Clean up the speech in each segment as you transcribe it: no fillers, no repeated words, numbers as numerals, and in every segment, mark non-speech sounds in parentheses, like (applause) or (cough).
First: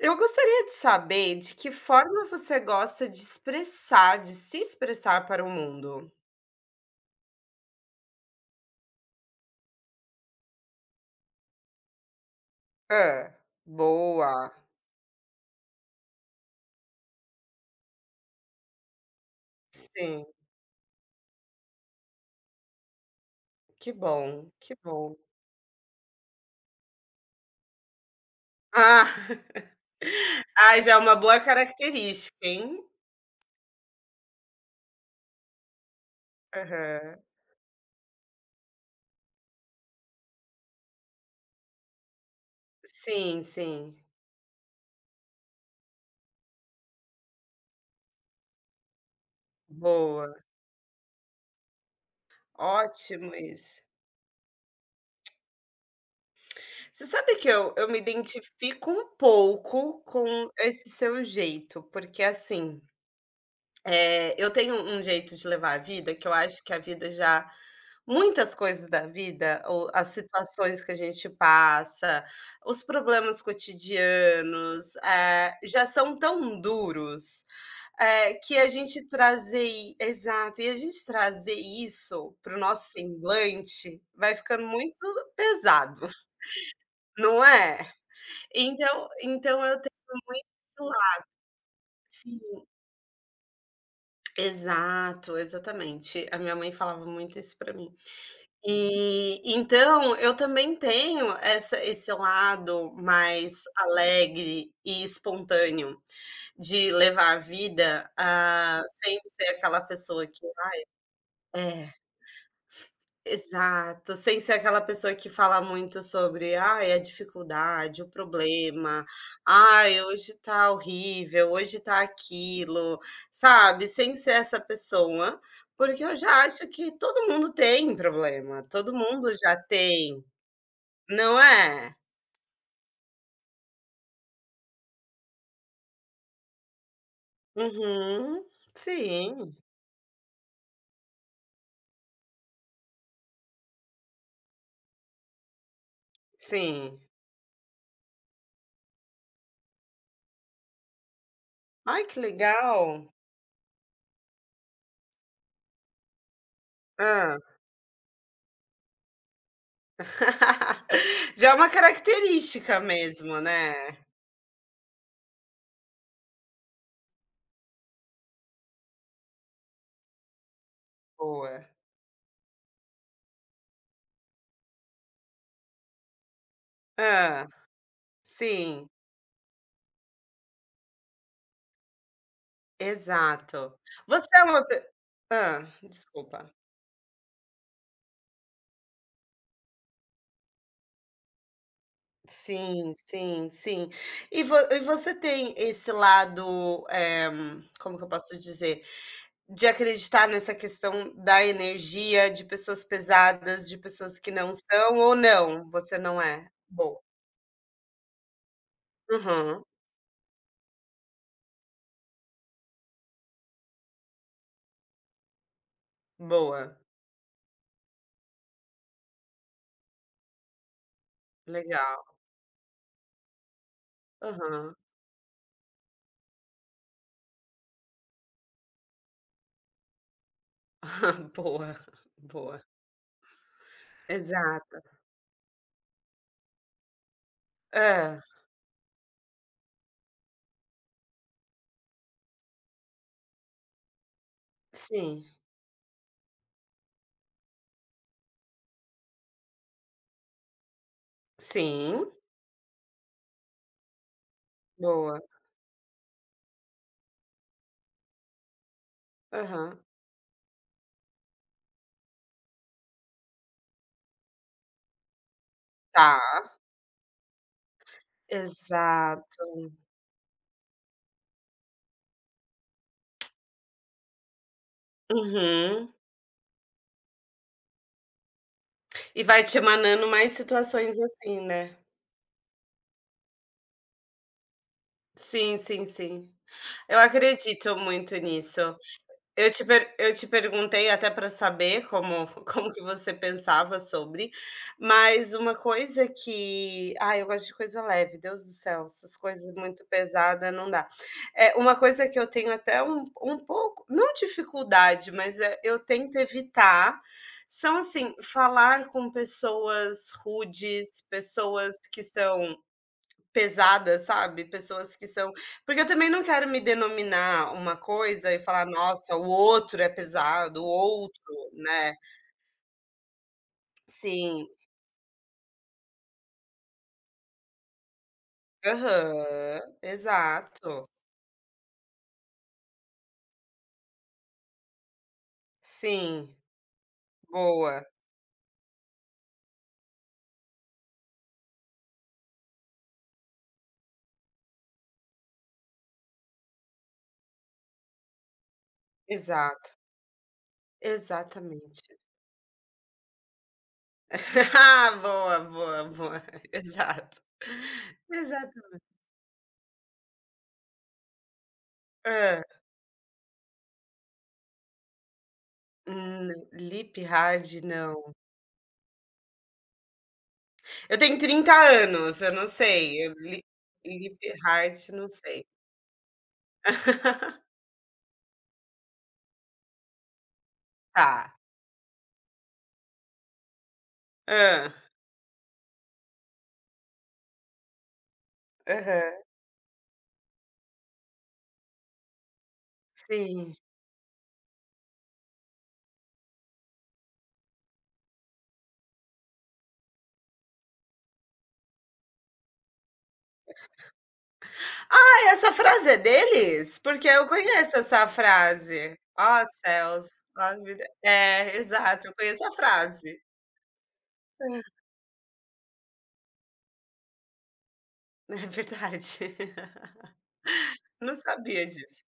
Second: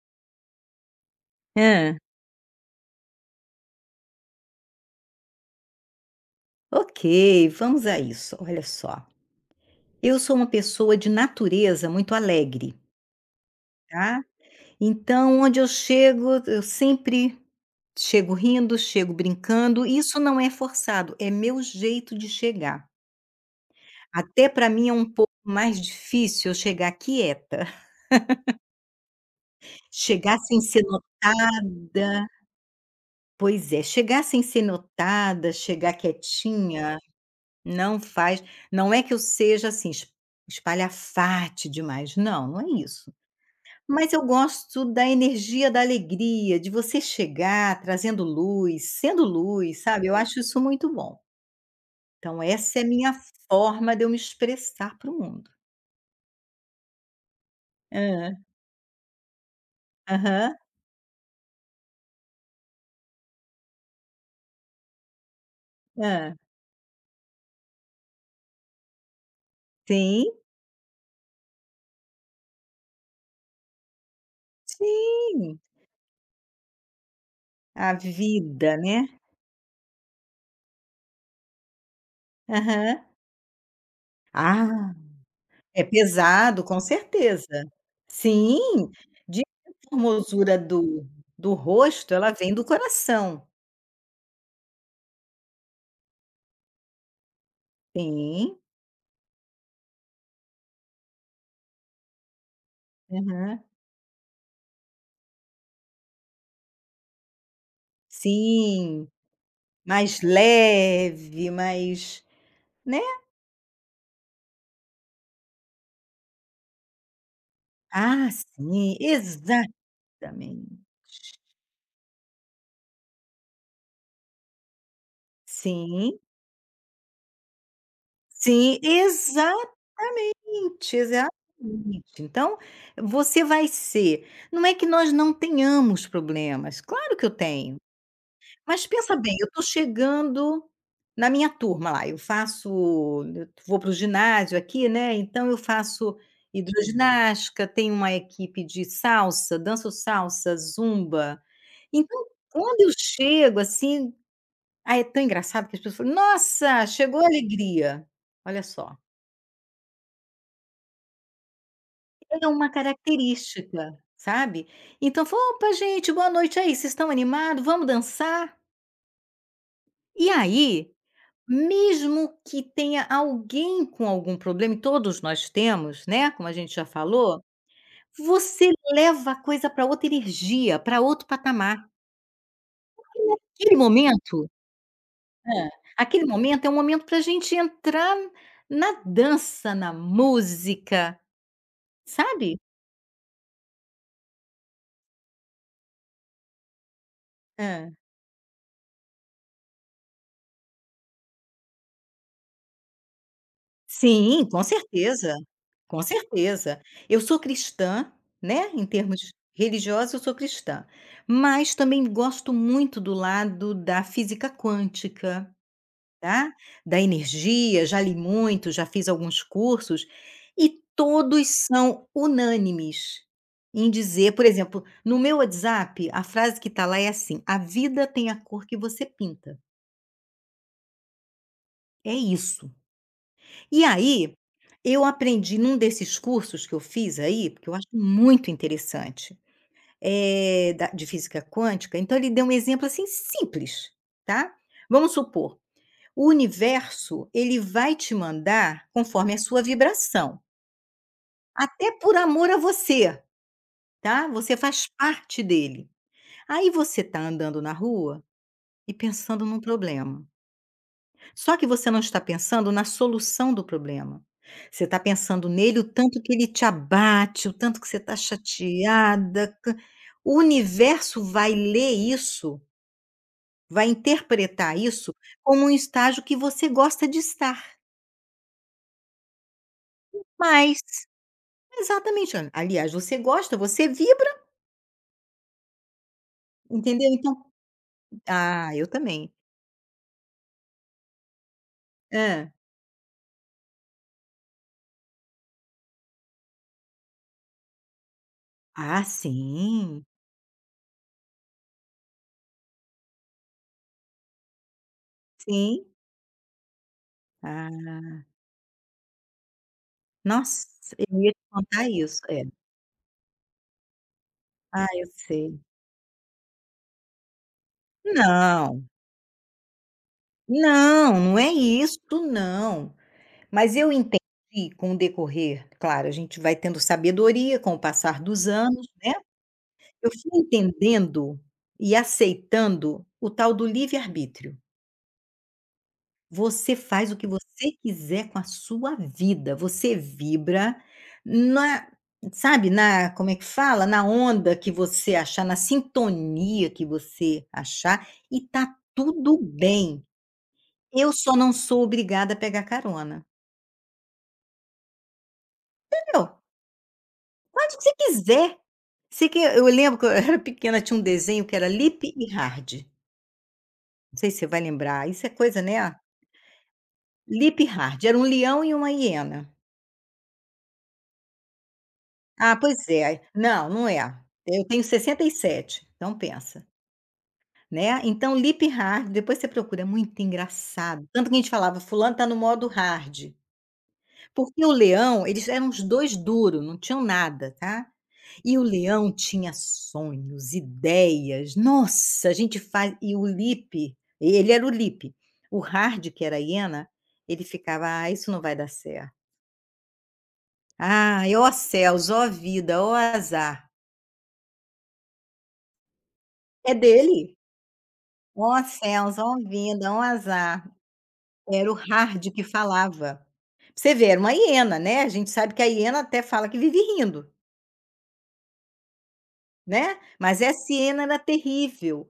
Eu gostaria de saber de que Hã. forma você gosta de expressar, de se expressar para o mundo. Ok, vamos a isso. Olha só, eu sou uma pessoa de natureza muito alegre, Hã, tá. boa. Então onde eu chego, eu sempre chego rindo, chego brincando, isso Sim, não é forçado, é meu jeito de chegar. que bom, Até para que mim é um bom. pouco mais difícil eu chegar quieta, Ah, (laughs) chegar (laughs) sem ah, ser já é uma boa notada. característica, hein. Pois é, chegar sem ser notada, chegar quietinha. Aham. Não faz não é que eu seja, assim, es espalhafate demais, não, não é isso. Sim, sim. Mas eu gosto da energia da alegria, de você chegar trazendo luz, sendo luz, sabe, eu, uhum, Boa, acho isso muito bom. Então essa é a minha ótimo isso. forma de eu me expressar para o mundo. Você sabe que eu me Ah. identifico um pouco com Aham. esse seu jeito, porque assim, eu tenho um jeito de levar a vida que eu Ah. acho que a vida já. Muitas coisas da vida, ou as Sim, situações que a gente passa, os problemas cotidianos, sim. já são tão duros, A que a vida, né. gente trazer i exato, e a gente trazer isso para o nosso Aham. semblante vai ficando Ah. muito É pesado, (laughs) pesado, com não certeza. é? Sim, Então diz, então a eu tenho formosura esse do lado do rosto, ela sim, vem do coração. exato, exatamente. A minha mãe falava muito isso para mim. Sim, E então eu também tenho essa esse lado aham. mais alegre e espontâneo de levar a vida, ah, Sim, sem ser aquela mais pessoa que leve, é, mais, né. exato, sem ser aquela pessoa que fala muito sobre: "Ai, a dificuldade, o Ah, sim, problema, exatamente. ai, hoje tá horrível, hoje tá aquilo", sabe, sem ser essa pessoa, porque eu Sim, já acho que todo mundo tem problema, sim, todo mundo já tem, exatamente, exatamente. não é? Então, você vai ser, não é que nós não tenhamos problemas, claro que eu tenho. Uhum. Mas pensa bem, eu Sim, estou chegando na minha turma lá, eu vou para o ginásio aqui, né, então eu faço sim. hidroginástica, tenho uma equipe de salsa, danço salsa, zumba. Ai, que Então quando eu legal. chego, assim, ah, é tão engraçado que as pessoas falam: "Nossa, chegou a Hã. alegria". Olha só, (laughs) Já é uma é uma característica mesmo, né, característica, sabe. Então falo: "Opa gente, boa noite aí, vocês estão animados? Vamos dançar?". E aí, boa. mesmo que tenha alguém com algum problema, e todos nós temos, né, como a gente já falou, Hã. você Sim, leva a coisa para outra energia, para outro patamar. exato. Aquele Você é momento uma pe hã, hã, aquele desculpa. momento é um momento para a gente entrar na dança, na música, sabe? Sim, sim, sim. E vo e você tem esse lado, como que eu posso dizer? De acreditar nessa questão da energia, de pessoas pesadas, de pessoas que Sim, não com são ou certeza, não, você com não é? certeza. Boa. Eu sou cristã, né, em termos Aham, religiosos eu sou cristã, mas também gosto muito do lado da física quântica, tá, boa, da energia, já li muito, já fiz alguns cursos, e todos legal. são unânimes em dizer. Por Aham. exemplo, no meu WhatsApp, a frase que está lá é assim: "A vida tem a cor que você pinta". (laughs) Boa, É boa. isso. E aí, Exato. eu aprendi num desses cursos que eu fiz aí, porque eu acho Hã. muito interessante, da de física quântica, então ele deu um exemplo, assim, simples, tá. Vamos Sim. supor, o universo, ele vai te mandar conforme a sua vibração, até Sim, por amor a você, tá, você faz boa. parte dele. Aí você está andando na rua e pensando num Aham. problema. Só que você não está pensando na solução do problema. Você está pensando nele o Tá. tanto que ele te abate, o tanto que você está Exato. chateada. O universo vai ler isso, vai interpretar isso como um Uhum. estágio que você gosta de estar. E vai te emanando mais Mas, situações assim, né. exatamente, olha, aliás, você gosta, você vibra, Sim, sim, sim. Eu entendeu? Então, acredito muito nisso. ah, eu também. Eu te perguntei até para saber como (laughs) Hã? como que você pensava sobre, mas uma coisa que ai, eu gosto de coisa leve, Deus do céu, Ah, essas coisas muito sim, pesada não dá. É uma coisa que eu tenho até um pouco, não dificuldade, mas, eu sim. tento evitar, são Ah, assim, falar com pessoas nossa, rudes, eu ia te pessoas contar que isso. É. são pesadas, sabe, Ah, pessoas que eu são, sei. porque eu também não quero me denominar uma coisa e falar: Não. "Nossa, o outro é pesado, o Não, outro", não é né. isso não. Mas eu entendi Sim. com o decorrer, claro, a gente vai tendo sabedoria com o passar dos anos, né, Aham. eu fui Exato. entendendo e aceitando o tal do livre-arbítrio. Sim. Você faz o que você Boa. quiser com a sua vida, você vibra na, sabe, na, como é que fala? Na onda que você achar, na sintonia que você achar, e tá tudo Exato. bem. Eu só não sou Exatamente. obrigada a pegar carona. (laughs) Ah, boa, boa, boa. Meu, (laughs) Exato. pode que você quiser. Exato. Sei que eu lembro que eu era pequena, tinha um desenho que era Lip e Hã. Hard. Não sei se você vai lembrar, isso é coisa, né, Lipp Lip Hard e Hard, não. era um leão e uma hiena. Eu tenho 30 anos, eu não Ah, pois sei, eu é. Li Não, não é. Lipp Eu Hard, tenho não sessenta e sei. sete. então pensa, (laughs) né. Então Lip Hard, depois você procura, é muito engraçado. Tanto que Tá. a gente falava: "Fulano tá no modo hard". Porque Hã. o leão, eles eram os 2 duro, não tinham nada, tá. E o leão Aham. tinha sonhos, ideias, nossa, a gente faz, e o Sim. Lipe, ele era o Lipe. O Hard, que era a hiena, ele ficava: "Ah, isso não vai dar certo. Ah, ó céus, ó vida, ó azar". Ah, essa frase é É deles? Porque eu dele. conheço essa "Ó frase. céus, ó "Ó vida, ó céus, ó azar". vida." É, Era o exato, eu Hard conheço que a frase. falava. Você vê, era uma hiena, né, a gente sabe que a hiena até fala que vive rindo. (laughs) É verdade. Né, mas essa hiena Não era sabia disso. terrível.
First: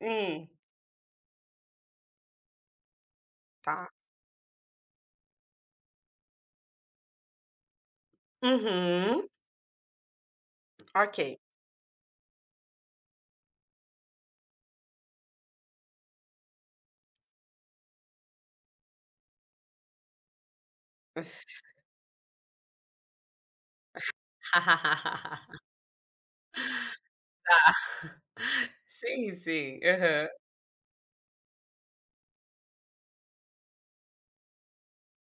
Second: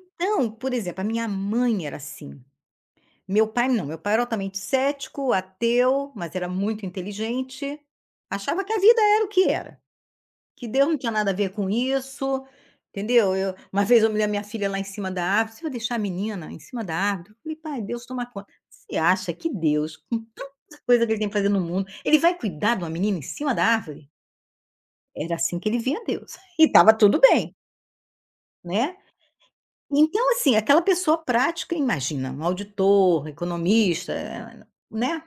Hum, por exemplo, a minha mãe era assim, meu pai não, tá. meu pai era altamente cético, ateu, mas era muito inteligente, achava que a vida era Uhum. o que era, que Deus não tinha nada a Ok. ver com isso, entendeu. Eu uma vez eu me a minha filha lá em cima da árvore: "Você vai deixar a menina em cima da árvore?" Eu falei: "Pai, Deus toma conta". Você acha que Deus, com tanta coisa que ele tem que fazer no mundo, ele vai cuidar de uma menina em cima da árvore? Era (laughs) assim que ele via Deus, (laughs) e estava tudo bem, né. Sim, sim. Aham. Então, assim, aquela pessoa prática, imagina, um auditor, economista, né,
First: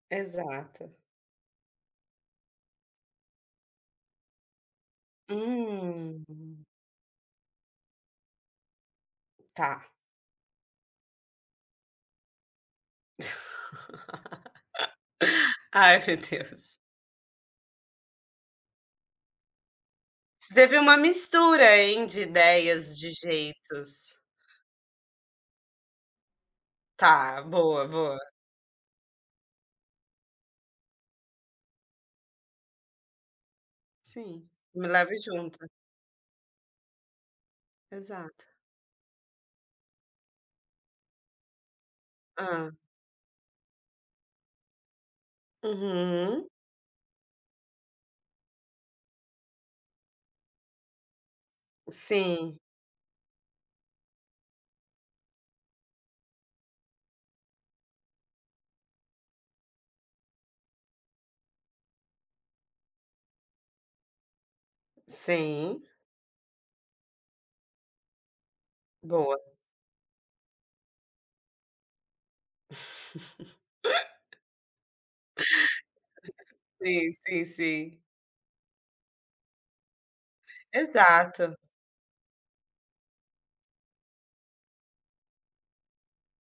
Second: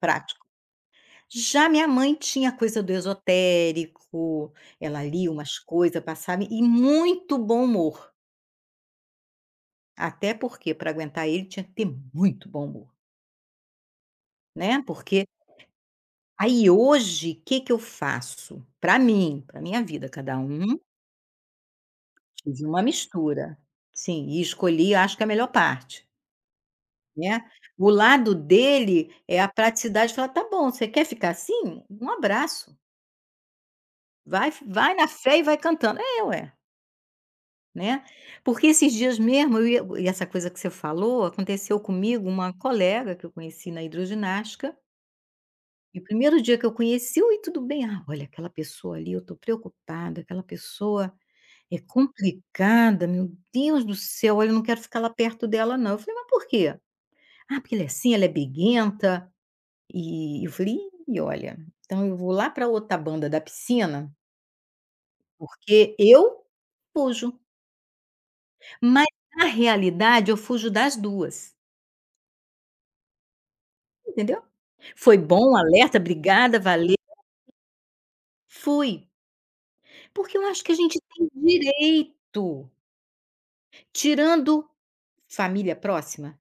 prático. Exato. Já minha mãe tinha a coisa do esotérico, ela lia umas coisas, Hum, passava e muito bom humor. tá. Até porque para aguentar ele tinha que ter muito bom humor, (laughs) né, porque Ai, meu aí Deus. hoje o que que eu faço? Para mim, para minha vida, cada Você teve um, uma mistura, hein, de fiz uma ideias, de mistura. jeitos. Sim, e escolhi, acho que a melhor parte. Né. Tá, boa, O boa. lado dele é a praticidade, de falar: "Tá bom, você quer ficar assim? Um abraço, Sim. vai Me vai na leve fé e vai junto. cantando". É, ué, né. Exato. Porque esses dias mesmo eu ia, e essa coisa que você falou, aconteceu comigo, uma Hã. colega que eu conheci na hidroginástica, e o primeiro Uhum. dia que eu conheci, oi, tudo bem? Ah, olha, aquela pessoa ali, eu tô preocupada, aquela pessoa é Sim, complicada, meu Deus do céu, olha, eu não quero ficar lá perto dela não. Eu falei: "Mas por quê?". "Ah, porque ela é assim, ela é briguenta". E eu falei: "Ih, olha, então eu vou lá para outra banda da piscina, sim. porque eu fujo". Mas Boa. na realidade eu fujo das duas, (laughs) entendeu. Foi bom, alerta, obrigada, valeu, Sim, sim, sim. fui. Porque eu acho que a gente tem Exato. direito, tirando família próxima,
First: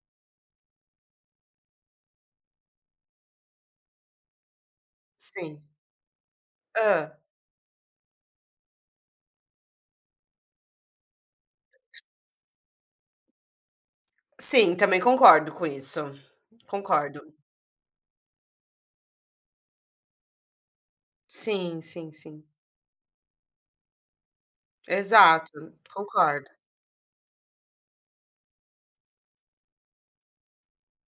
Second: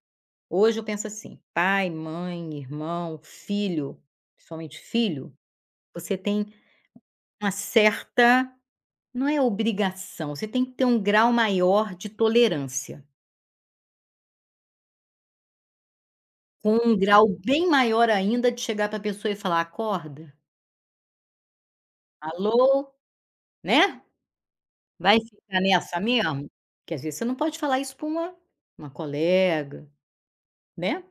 hoje eu penso assim: pai, mãe, irmão, filho, principalmente filho, Sim. você tem Hã. uma certa, não é obrigação, você tem que ter um grau maior de tolerância, Sim, também concordo com isso. com um Concordo. grau bem maior ainda de chegar para a pessoa e falar: "Acorda, Sim, sim, sim. alô, né, vai ficar Exato, nessa mesmo?". concordo. Que às vezes você não pode falar isso pra uma colega, né.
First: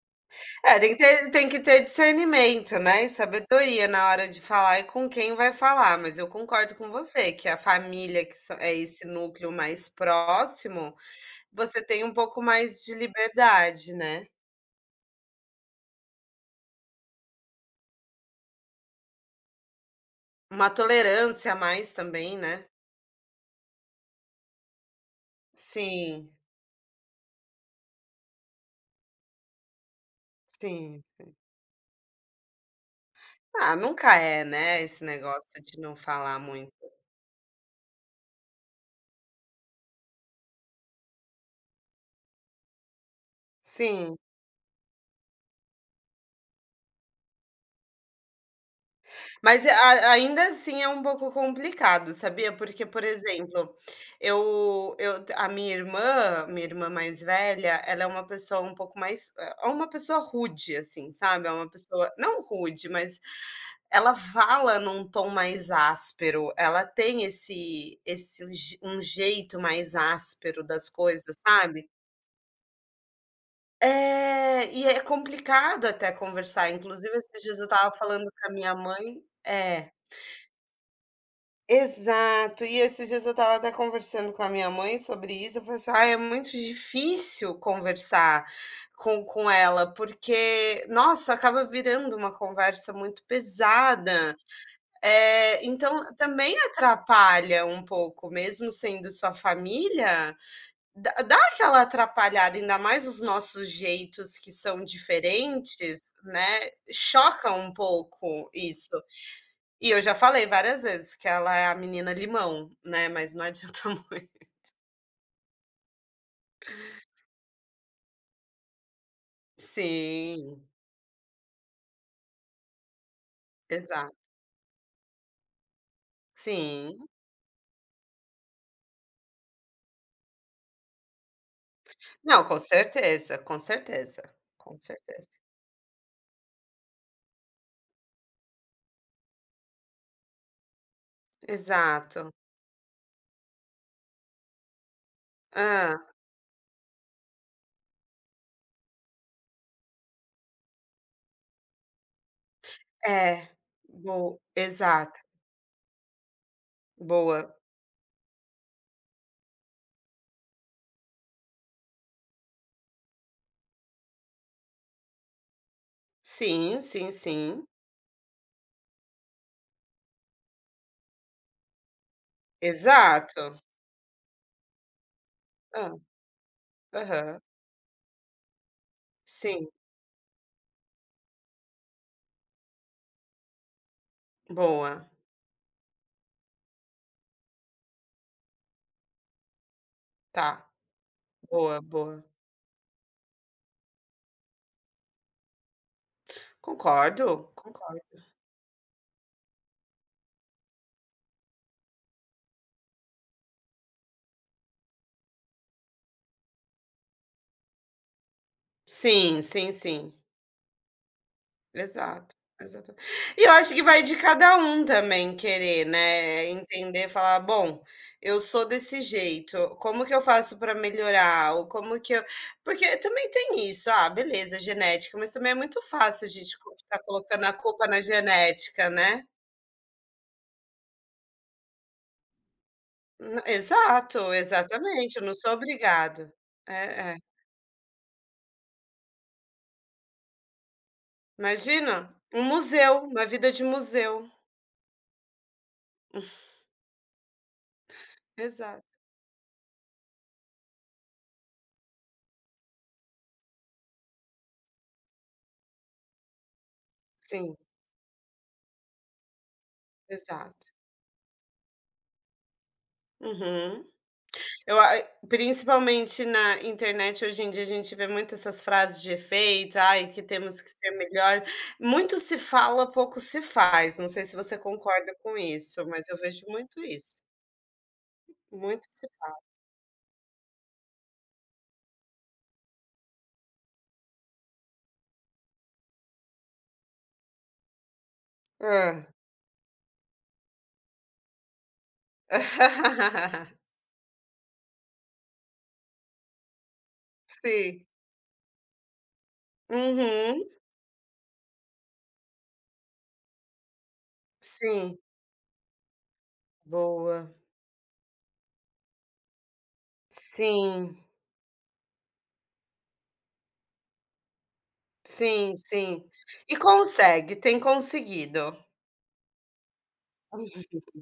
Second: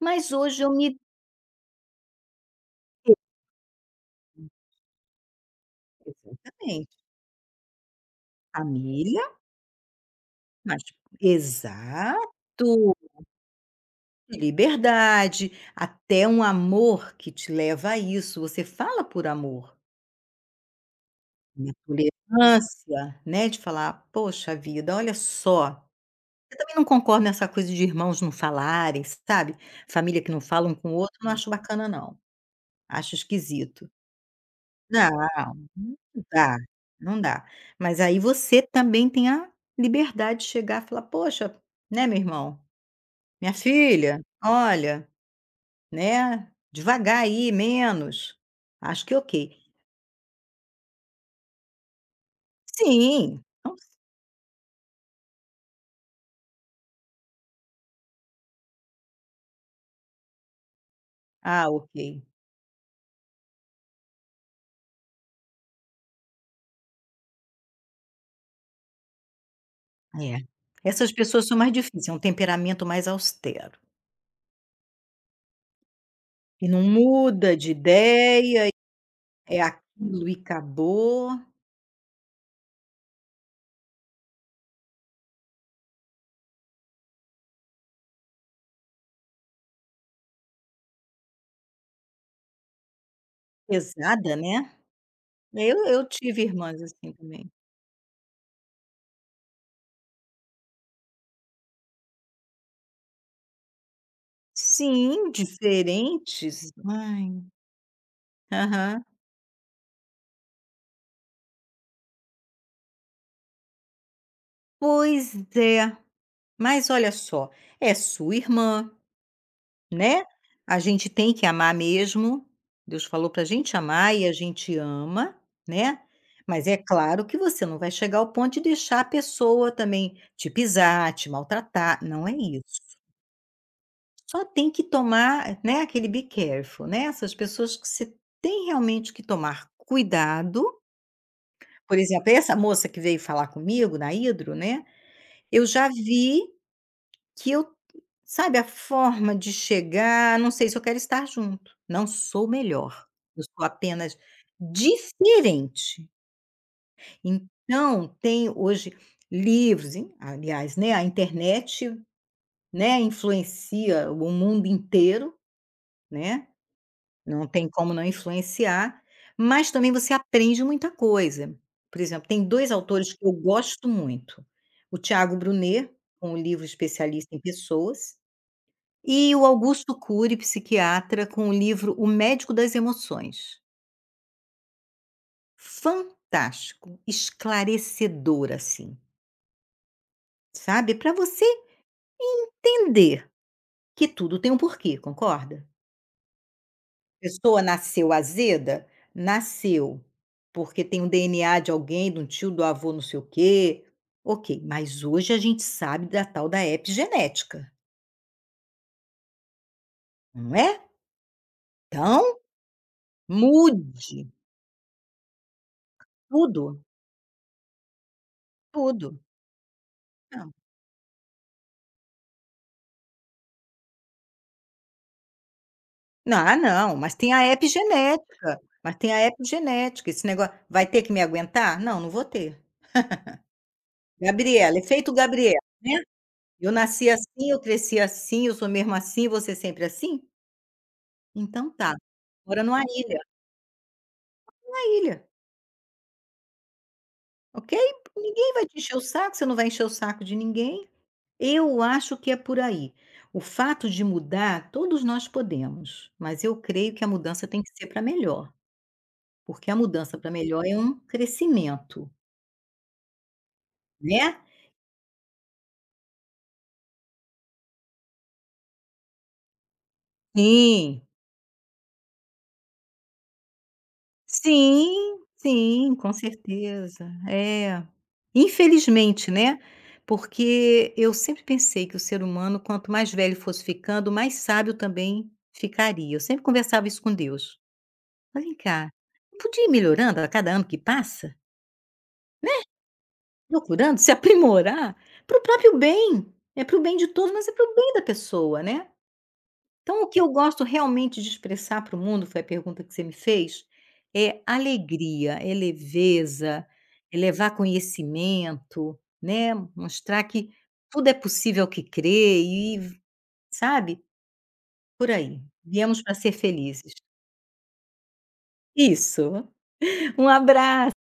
Mas hoje eu É, tem que me. ter, tem que ter discernimento, né, e sabedoria na hora de falar e com quem vai falar, mas eu concordo com Exatamente. você que a família, que só é esse Família, núcleo mais mas próximo. Você tem um exato. pouco mais de liberdade, né. Liberdade, até um amor que te leva a isso, você fala por amor. Uma tolerância a Minha mais também, né. tolerância, né, de falar: "Poxa vida, olha só". Sim, Eu também não concordo nessa coisa de irmãos não falarem, sabe, família que não fala um com o sim, outro, não sim. acho bacana não, acho Ah, esquisito. nunca é, né, esse Não, negócio de não não falar dá, muito. não dá. Mas aí você também tem a liberdade de chegar e falar: "Poxa, né, meu irmão, minha Sim, filha, olha, né, devagar aí, menos". Acho que ok. mas a ainda assim é um pouco complicado, sabia. Porque, por Sim, exemplo, então, eu a minha irmã, minha irmã mais velha, ela é uma pessoa um pouco mais é uma pessoa rude, assim, sabe. É ah, uma ok. pessoa não rude, mas. Ela fala num tom mais áspero, ela tem esse esse je um jeito mais É. áspero das Essas coisas, pessoas são mais sabe. difíceis, é um temperamento mais austero. É, e é complicado até E conversar, não inclusive esses muda dias eu de estava falando com a ideia, minha mãe é é, aquilo e acabou. exato. E esses dias eu estava até conversando com a minha mãe sobre isso, eu falei assim: "Ai, é muito difícil conversar com ela, porque, nossa, acaba virando uma conversa muito pesada". Pesada, né. É, Eu então tive também irmãs assim também. atrapalha um pouco, mesmo sendo sua família, dá aquela atrapalhada, ainda mais os nossos jeitos que são Sim, diferentes, né, diferentes. Ai. choca um pouco isso. Aham. E eu já falei várias vezes que ela é a menina limão, né, mas não adianta (laughs) muito. Pois é. Mas olha só, é sua irmã, né, Sim, a gente tem que amar mesmo, Deus falou para a gente amar exato. e a gente ama, né, mas é Sim. claro que você não vai chegar ao ponto de deixar a pessoa também te pisar, te maltratar, não é Não, com isso. certeza, com certeza, Só tem com que certeza. tomar, né, aquele be careful, né, essas pessoas que você tem realmente que tomar cuidado. Por Exato. exemplo, essa moça que veio falar comigo na hidro, né, eu já Hã, vi. Que eu sabe, a forma de chegar, não sei se eu quero estar junto, não sou melhor, eu é. sou apenas Bo exato, diferente. boa. Então tem hoje livros, e aliás, né, a internet, né, influencia o mundo inteiro, né, Sim, sim, não sim. tem como não influenciar, mas também você aprende muita coisa. Por exemplo, tem dois autores que eu Exato. gosto muito, o Tiago Brunet, Ah, com o livro Especialista em aham. Pessoas, e o Sim. Augusto Cury, psiquiatra, com o livro O Médico das Emoções. Boa. Fantástico, esclarecedor assim, Tá. sabe, para você Boa, boa. entender que tudo tem um porquê, concorda? A Concordo, pessoa nasceu concordo. azeda? Nasceu, porque tem um DNA de alguém, de um tio, do avô, não sei o quê. Ok, mas hoje a gente sabe da tal da epigenética, Sim, sim, sim. não é? Exato, Então, exato. E eu acho que mude vai de cada um também querer, né, tudo, entender, falar: "Bom, eu sou desse tudo. jeito, como que eu faço para melhorar?" Ou como que eu, porque também tem isso, ah, beleza, genética, mas também é muito fácil a Não, ah gente co não, ficar mas tem colocando a a culpa na epigenética, genética, mas tem né? a epigenética, esse negócio vai ter que me aguentar? Não, não vou ter. N exato, Gabriela, efeito exatamente, eu não sou Gabriela, né. obrigado. Eu nasci É, é. assim, eu cresci assim, eu sou mesmo assim, você sempre assim? Então tá, Imagina, um mora numa museu, ilha, uma vida de museu. uma ilha, (laughs) ok? Ninguém vai te Exato, encher o saco, você não vai encher o saco de ninguém. Eu acho que é por aí. O fato de mudar, todos nós podemos, mas eu creio que a mudança sim, tem que ser para melhor, porque a mudança para melhor exato. é um crescimento, Uhum. né. Eu a principalmente na internet, hoje em dia, a gente vê muito essas frases de efeito, "Ai, que temos que ser Sim, melhor". Muito se fala, pouco se faz, não sei se você concorda sim, com isso, sim, mas com eu vejo muito certeza. isso. É. Muito se Infelizmente, né, porque eu sempre pensei que o ser humano, quanto mais velho fosse ficando, mais sábio também ficaria. Eu sempre conversava isso com Deus. "Mas vem cá, hã. eu podia ir melhorando a cada ano que passa, (laughs) procurando se (laughs) aprimorar para o próprio bem. É para o bem de todos, mas é para o Sim. bem da pessoa, né?" Então, o que eu Uhum. gosto realmente de expressar para o mundo, foi a pergunta que você me fez, é Sim. alegria, é leveza, é Boa. levar conhecimento, né, mostrar que Sim, tudo é possível ao que crê e, sabe, por aí. sim, Viemos sim. para ser E felizes. consegue, tem conseguido. Isso. Um abraço.